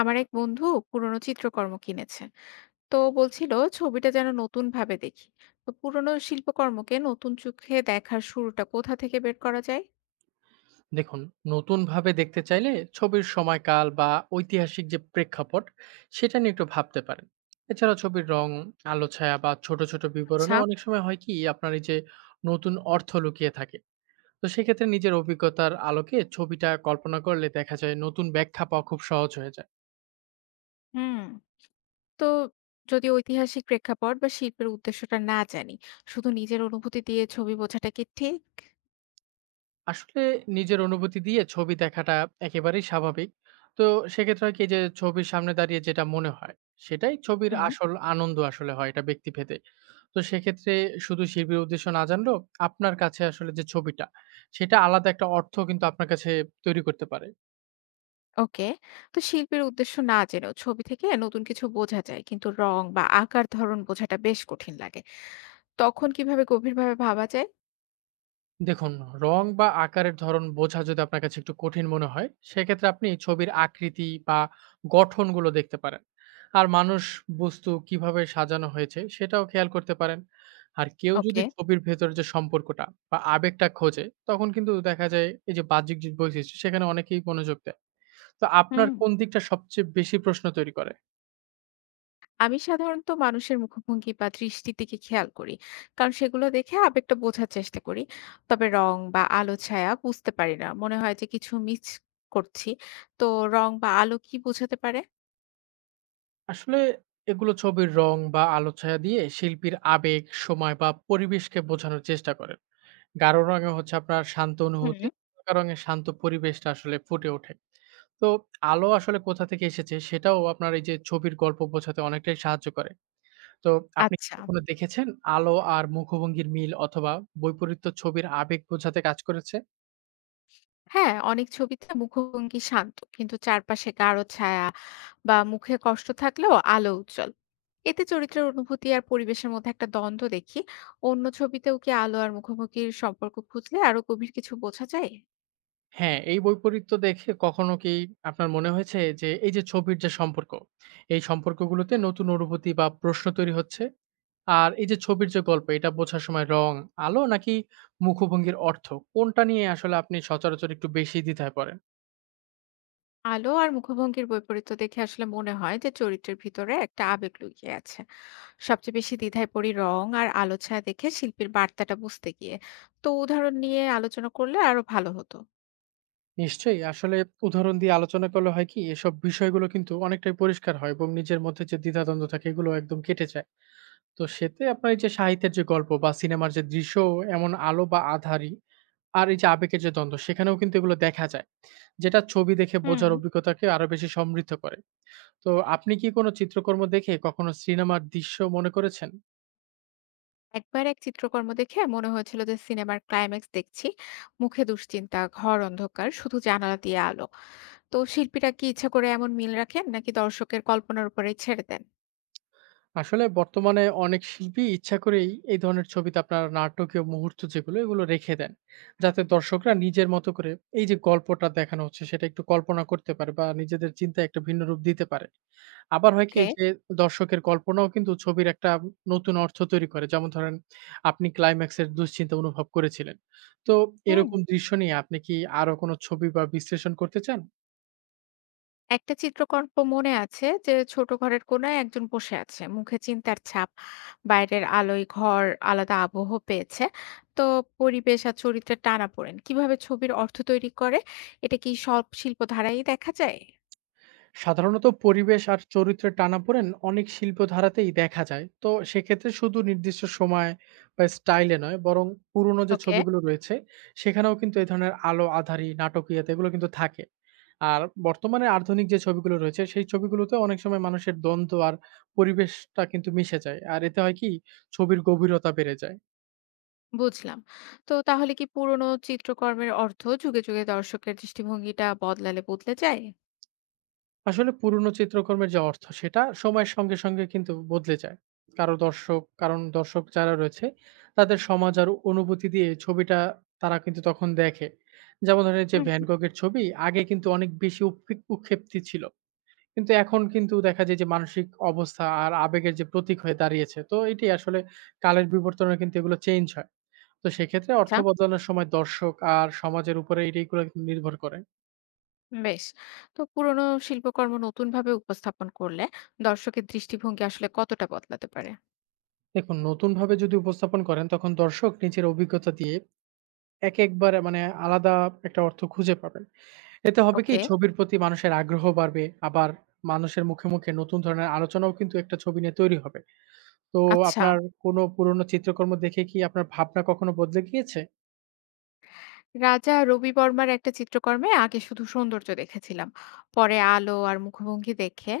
আমার এক বন্ধু পুরনো চিত্রকর্ম কিনেছে, তো বলছিল ছবিটা যেন নতুন ভাবে দেখি। তো পুরনো শিল্পকর্মকে নতুন চোখে দেখার শুরুটা কোথা থেকে বের করা যায়? দেখুন, নতুনভাবে দেখতে চাইলে ছবির সময়কাল বা ঐতিহাসিক যে প্রেক্ষাপট, সেটা নিয়ে একটু ভাবতে পারেন। এছাড়া ছবির রং, আলো ছায়া বা ছোট ছোট আচ্ছা। বিবরণে অনেক সময় হয় কি আপনার এই যে নতুন অর্থ লুকিয়ে থাকে। তো সেক্ষেত্রে নিজের অভিজ্ঞতার আলোকে ছবিটা কল্পনা করলে দেখা যায় নতুন ব্যাখ্যা পাওয়া খুব সহজ হয়ে যায়। হুম। তো যদি ঐতিহাসিক প্রেক্ষাপট বা শিল্পের উদ্দেশ্যটা না জানি, শুধু নিজের অনুভূতি দিয়ে ছবি বোঝাটা কি ঠিক? আসলে নিজের অনুভূতি দিয়ে ছবি দেখাটা একেবারেই স্বাভাবিক। তো সেক্ষেত্রে হয় কি যে ছবির সামনে দাঁড়িয়ে যেটা মনে হয় সেটাই ছবির হুম। আসল আনন্দ, আসলে হয় এটা ব্যক্তিভেদে। তো সেক্ষেত্রে শুধু শিল্পীর উদ্দেশ্য না জানলেও আপনার কাছে আসলে যে ছবিটা, সেটা আলাদা একটা অর্থ কিন্তু আপনার কাছে তৈরি করতে পারে। ওকে। তো শিল্পের উদ্দেশ্য না জেনেও ছবি থেকে নতুন কিছু বোঝা যায়, কিন্তু রং বা আকার ধরন বোঝাটা বেশ কঠিন লাগে। তখন কিভাবে গভীরভাবে ভাবা যায়? দেখুন, রং বা আকারের ধরন বোঝা যদি আপনার কাছে একটু কঠিন মনে হয়, সেক্ষেত্রে আপনি ছবির আকৃতি বা গঠনগুলো দেখতে পারেন। আর মানুষ, বস্তু কিভাবে সাজানো হয়েছে সেটাও খেয়াল করতে পারেন। আর কেউ যদি ওকে। ছবির ভেতরে যে সম্পর্কটা বা আবেগটা খোঁজে, তখন কিন্তু দেখা যায় এই যে বাহ্যিক যে বৈশিষ্ট্য, সেখানে অনেকেই মনোযোগ দেয়। তো আপনার হুম। কোন দিকটা সবচেয়ে বেশি প্রশ্ন তৈরি করে? আমি সাধারণত মানুষের মুখভঙ্গি বা দৃষ্টির দিকে খেয়াল করি, কারণ সেগুলো দেখে আবেগটা বোঝার চেষ্টা করি। তবে রং বা আলো ছায়া বুঝতে পারি না, মনে হয় যে কিছু মিস করছি। তো রং বা আলো কি বোঝাতে পারে? আসলে এগুলো ছবির রং বা আলো ছায়া দিয়ে শিল্পীর আবেগ, সময় বা পরিবেশকে বোঝানোর চেষ্টা করেন। গাঢ় রঙে হচ্ছে আপনার শান্ত হুম। অনুভূতি, হালকা রঙে শান্ত পরিবেশটা আসলে ফুটে ওঠে। তো আলো আসলে কোথা থেকে এসেছে সেটাও আপনার এই যে ছবির গল্প বোঝাতে অনেকটাই সাহায্য করে। তো আপনি কি আচ্ছা। কখনো দেখেছেন আলো আর মুখভঙ্গির মিল অথবা বৈপরীত্য ছবির আবেগ বোঝাতে কাজ করেছে? হ্যাঁ, অনেক ছবিতে মুখভঙ্গি শান্ত কিন্তু চারপাশে গাঢ় ছায়া, বা মুখে কষ্ট থাকলেও আলো উজ্জ্বল। এতে চরিত্রের অনুভূতি আর পরিবেশের মধ্যে একটা দ্বন্দ্ব দেখি। অন্য ছবিতেও কি আলো আর মুখোমুখির সম্পর্ক খুঁজলে আরো গভীর কিছু বোঝা যায়? হ্যাঁ, এই বৈপরীত্য দেখে কখনো কি আপনার মনে হয়েছে যে এই যে ছবির যে সম্পর্ক, এই সম্পর্কগুলোতে নতুন অনুভূতি বা প্রশ্ন তৈরি হচ্ছে? আর এই যে ছবির যে গল্প এটা বোঝার সময় রং, আলো নাকি মুখভঙ্গির অর্থ, কোনটা নিয়ে আসলে আপনি সচরাচর একটু বেশি দ্বিধায় পড়েন? আলো আর মুখভঙ্গির বৈপরীত্য দেখে আসলে মনে হয় যে চরিত্রের ভিতরে একটা আবেগ লুকিয়ে আছে। সবচেয়ে বেশি দ্বিধায় পড়ি রং আর আলো ছায়া দেখে শিল্পীর বার্তাটা বুঝতে গিয়ে। তো উদাহরণ নিয়ে আলোচনা করলে আরো ভালো হতো। নিশ্চয়ই। আসলে উদাহরণ দিয়ে আলোচনা করলে হয় কি এসব বিষয়গুলো কিন্তু অনেকটাই পরিষ্কার হয় এবং নিজের মধ্যে যে দ্বিধাদ্বন্দ্ব থাকে এগুলো একদম কেটে যায়। তো সেতে আপনার এই যে সাহিত্যের যে গল্প বা সিনেমার যে দৃশ্য, এমন আলো বা আঁধারি আর এই যে আবেগের যে দ্বন্দ্ব সেখানেও কিন্তু এগুলো দেখা যায়। যেটা ছবি দেখে হুম। বোঝার অভিজ্ঞতাকে আরো বেশি সমৃদ্ধ করে। তো আপনি কি কোনো চিত্রকর্ম দেখে কখনো সিনেমার দৃশ্য মনে করেছেন? একবার এক চিত্রকর্ম দেখে মনে হয়েছিল যে সিনেমার ক্লাইম্যাক্স দেখছি, মুখে দুশ্চিন্তা, ঘর অন্ধকার, শুধু জানালা দিয়ে আলো। তো শিল্পীরা কি ইচ্ছা করে এমন মিল রাখেন নাকি দর্শকের কল্পনার উপরে ছেড়ে দেন? আসলে বর্তমানে অনেক শিল্পী ইচ্ছা করেই এই ধরনের ছবিতে আপনার নাটকীয় মুহূর্ত যেগুলো এগুলো রেখে দেন। যাতে দর্শকরা নিজের মতো করে এই যে গল্পটা দেখানো হচ্ছে সেটা একটু কল্পনা করতে পারে বা নিজেদের চিন্তায় একটা ভিন্ন রূপ দিতে পারে। আবার হয় কি ওকে। এই যে দর্শকের কল্পনাও কিন্তু ছবির একটা নতুন অর্থ তৈরি করে। যেমন ধরেন আপনি ক্লাইম্যাক্স এর দুশ্চিন্তা অনুভব করেছিলেন। তো হুম। এরকম দৃশ্য নিয়ে আপনি কি আরো কোনো ছবি বা বিশ্লেষণ করতে চান? একটা চিত্রকল্প মনে আছে, যে ছোট ঘরের কোনায় একজন বসে আছে, মুখে চিন্তার ছাপ, বাইরের আলোয় ঘর আলাদা আবহ পেয়েছে। তো পরিবেশ আর চরিত্রের টানাপোড়েন কিভাবে ছবির অর্থ তৈরি করে? এটা কি সব শিল্প ধারাই দেখা যায়? সাধারণত পরিবেশ আর চরিত্রের টানাপোড়েন অনেক শিল্প ধারাতেই দেখা যায়। তো সেক্ষেত্রে শুধু নির্দিষ্ট সময় বা স্টাইলে নয়, বরং পুরনো যে ওকে। ছবিগুলো রয়েছে সেখানেও কিন্তু এই ধরনের আলো আধারি নাটকীয়তা এগুলো কিন্তু থাকে। আর বর্তমানে আধুনিক যে ছবিগুলো রয়েছে সেই ছবিগুলোতে অনেক সময় মানুষের দ্বন্দ্ব আর পরিবেশটা কিন্তু মিশে যায়, আর এতে হয় কি ছবির গভীরতা বেড়ে যায়। বুঝলাম। তো তাহলে কি পুরনো চিত্রকর্মের অর্থ যুগে যুগে দর্শকের দৃষ্টিভঙ্গিটা বদলালে বদলে যায়? আসলে পুরনো চিত্রকর্মের যে অর্থ সেটা সময়ের সঙ্গে সঙ্গে কিন্তু বদলে যায়। কারো দর্শক, কারণ দর্শক যারা রয়েছে তাদের সমাজ আর অনুভূতি দিয়ে ছবিটা তারা কিন্তু তখন দেখে। যেমন ধরেন যে হুম। ভ্যান গগের ছবি আগে কিন্তু অনেক বেশি উৎক্ষেপ্তি ছিল, কিন্তু এখন কিন্তু দেখা যায় যে মানসিক অবস্থা আর আবেগের যে প্রতীক হয়ে দাঁড়িয়েছে। তো এটি আসলে কালের বিবর্তনে কিন্তু এগুলো চেঞ্জ হয়। তো সেক্ষেত্রে অর্থ আচ্ছা। বদলানোর সময় দর্শক আর সমাজের উপরে এটিগুলো কিন্তু নির্ভর করে। বেশ। তো পুরনো শিল্পকর্ম নতুন ভাবে উপস্থাপন করলে দর্শকের দৃষ্টিভঙ্গি আসলে কতটা বদলাতে পারে? দেখুন, নতুনভাবে যদি উপস্থাপন করেন তখন দর্শক নিজের অভিজ্ঞতা দিয়ে এক একবার মানে আলাদা একটা অর্থ খুঁজে পাবেন। এতে হবে কি ওকে। ছবির প্রতি মানুষের আগ্রহ বাড়বে, আবার মানুষের মুখে মুখে নতুন ধরনের আলোচনাও কিন্তু একটা ছবি নিয়ে তৈরি হবে। তো আচ্ছা। আপনার কোনো পুরনো চিত্রকর্ম দেখে কি আপনার ভাবনা কখনো বদলে গিয়েছে? রাজা রবি বর্মার একটা চিত্রকর্মে আগে শুধু সৌন্দর্য দেখেছিলাম, পরে আলো আর মুখভঙ্গি দেখে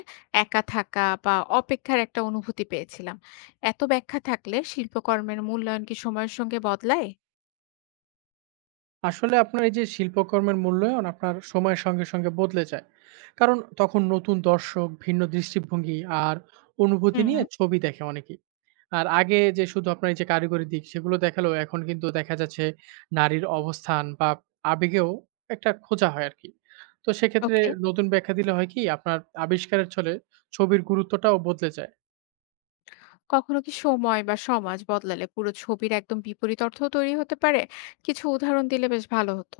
একা থাকা বা অপেক্ষার একটা অনুভূতি পেয়েছিলাম। এত ব্যাখ্যা থাকলে শিল্পকর্মের মূল্যায়ন কি সময়ের সঙ্গে বদলায়? আসলে আপনার এই যে শিল্পকর্মের মূল্যায়ন আপনার সময়ের সঙ্গে সঙ্গে বদলে যায়। কারণ তখন নতুন দর্শক, ভিন্ন দৃষ্টিভঙ্গি আর অনুভূতি হুম নিয়ে হুম। ছবি দেখে অনেকেই। আর আগে যে শুধু আপনার এই যে কারিগরি দিক সেগুলো দেখালেও এখন কিন্তু দেখা যাচ্ছে নারীর অবস্থান বা আবেগেও একটা খোঁজা হয় আরকি। তো সেক্ষেত্রে ওকে। নতুন ব্যাখ্যা দিলে হয় কি আপনার আবিষ্কারের ছলে ছবির গুরুত্বটাও বদলে যায়। কখনো কি সময় বা সমাজ বদলালে পুরো ছবির একদম বিপরীত অর্থ তৈরি হতে পারে? কিছু উদাহরণ দিলে বেশ ভালো হতো।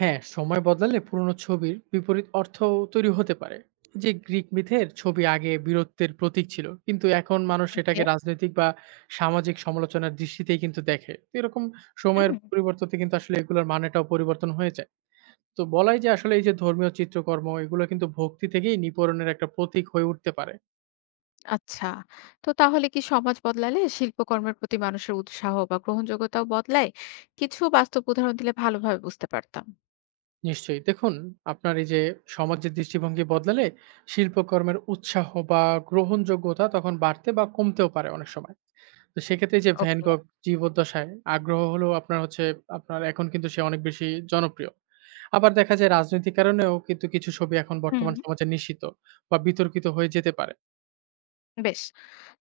হ্যাঁ, সময় বদলালে পুরনো ছবির বিপরীত অর্থও তৈরি হতে পারে। যে গ্রিক মিথের ছবি আগে বীরত্বের প্রতীক ছিল, কিন্তু এখন মানুষ ওকে। সেটাকে রাজনৈতিক বা সামাজিক সমালোচনার দৃষ্টিতেই কিন্তু দেখে। তো এরকম হুম। সময়ের পরিবর্ততে কিন্তু আসলে এগুলোর মানেটাও পরিবর্তন হয়ে যায়। তো বলাই যে আসলে এই যে ধর্মীয় চিত্রকর্ম এগুলো কিন্তু ভক্তি থেকেই নিপরণের একটা প্রতীক হয়ে উঠতে পারে। আচ্ছা। তো তাহলে কি সমাজ বদলালে শিল্পকর্মের প্রতি মানুষের উৎসাহ বা গ্রহণযোগ্যতাও বদলায়? কিছু বাস্তব উদাহরণ দিলে ভালোভাবে বুঝতে পারতাম। নিশ্চয়ই। দেখুন, আপনার এই যে সমাজের দৃষ্টিভঙ্গি বদলালে শিল্পকর্মের উৎসাহ বা গ্রহণযোগ্যতা তখন বাড়তে বা কমতেও পারে অনেক সময়। তো সেক্ষেত্রে এই যে ভ্যান ওকে। গগ জীবদ্দশায় আগ্রহ হলো আপনার হচ্ছে আপনার, এখন কিন্তু সে অনেক বেশি জনপ্রিয়। আবার দেখা যায় রাজনৈতিক কারণেও কিন্তু কিছু ছবি এখন হুম। বর্তমান সমাজে নিষিদ্ধ বা বিতর্কিত হয়ে যেতে পারে। বেশ।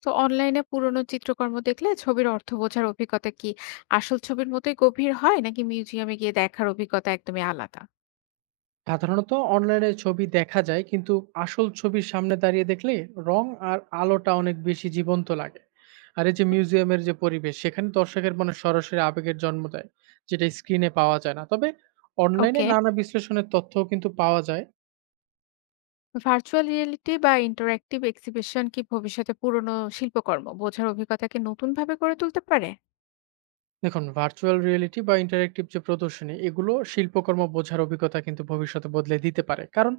তো অনলাইনে পুরনো চিত্রকর্ম দেখলে ছবির অর্থ বোঝার অভিজ্ঞতা কি আসল ছবির মতোই গভীর হয়, নাকি মিউজিয়ামে গিয়ে দেখার অভিজ্ঞতা একদমই আলাদা? সাধারণত অনলাইনে ছবি দেখা যায় কিন্তু আসল ছবির সামনে দাঁড়িয়ে দেখলে রং আর আলোটা অনেক বেশি জীবন্ত লাগে। আর এই যে হুম। মিউজিয়ামের যে পরিবেশ সেখানে দর্শকের মনে সরাসরি আবেগের জন্ম দেয়, যেটা স্ক্রিনে পাওয়া যায় না। তবে অনলাইনে ওকে। নানা বিশ্লেষণের তথ্যও কিন্তু পাওয়া যায়। ভার্চুয়াল রিয়েলিটি বা ইন্টারঅ্যাক্টিভ এক্সিবিশন কি ভবিষ্যতে পুরনো শিল্পকর্ম বোঝার অভিজ্ঞতাকে নতুনভাবে গড়ে তুলতে পারে? দেখুন, ভার্চুয়াল রিয়েলিটি বা ইন্টারেক্টিভ যে প্রদর্শনী এগুলো শিল্পকর্ম বোঝার অভিজ্ঞতা কিন্তু ভবিষ্যতে বদলে দিতে পারে, কারণ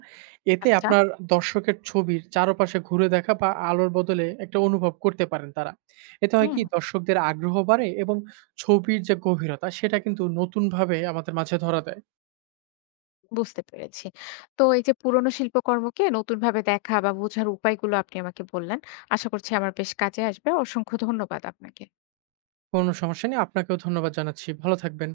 এতে আচ্ছা। আপনার দর্শকের ছবির চারপাশে ঘুরে দেখা বা আলোর বদলে একটা অনুভব করতে পারেন তারা। এতে হয় হুম। কি দর্শকদের আগ্রহ বাড়ে এবং ছবির যে গভীরতা সেটা কিন্তু নতুনভাবে আমাদের মাঝে ধরা দেয়। বুঝতে পেরেছি। তো এই যে পুরোনো শিল্পকর্মকে নতুনভাবে দেখা বা বোঝার উপায়গুলো আপনি আমাকে বললেন। আশা করছি আমার বেশ কাজে আসবে। অসংখ্য ধন্যবাদ আপনাকে। কোনো সমস্যা নেই, আপনাকেও ধন্যবাদ জানাচ্ছি, ভালো থাকবেন।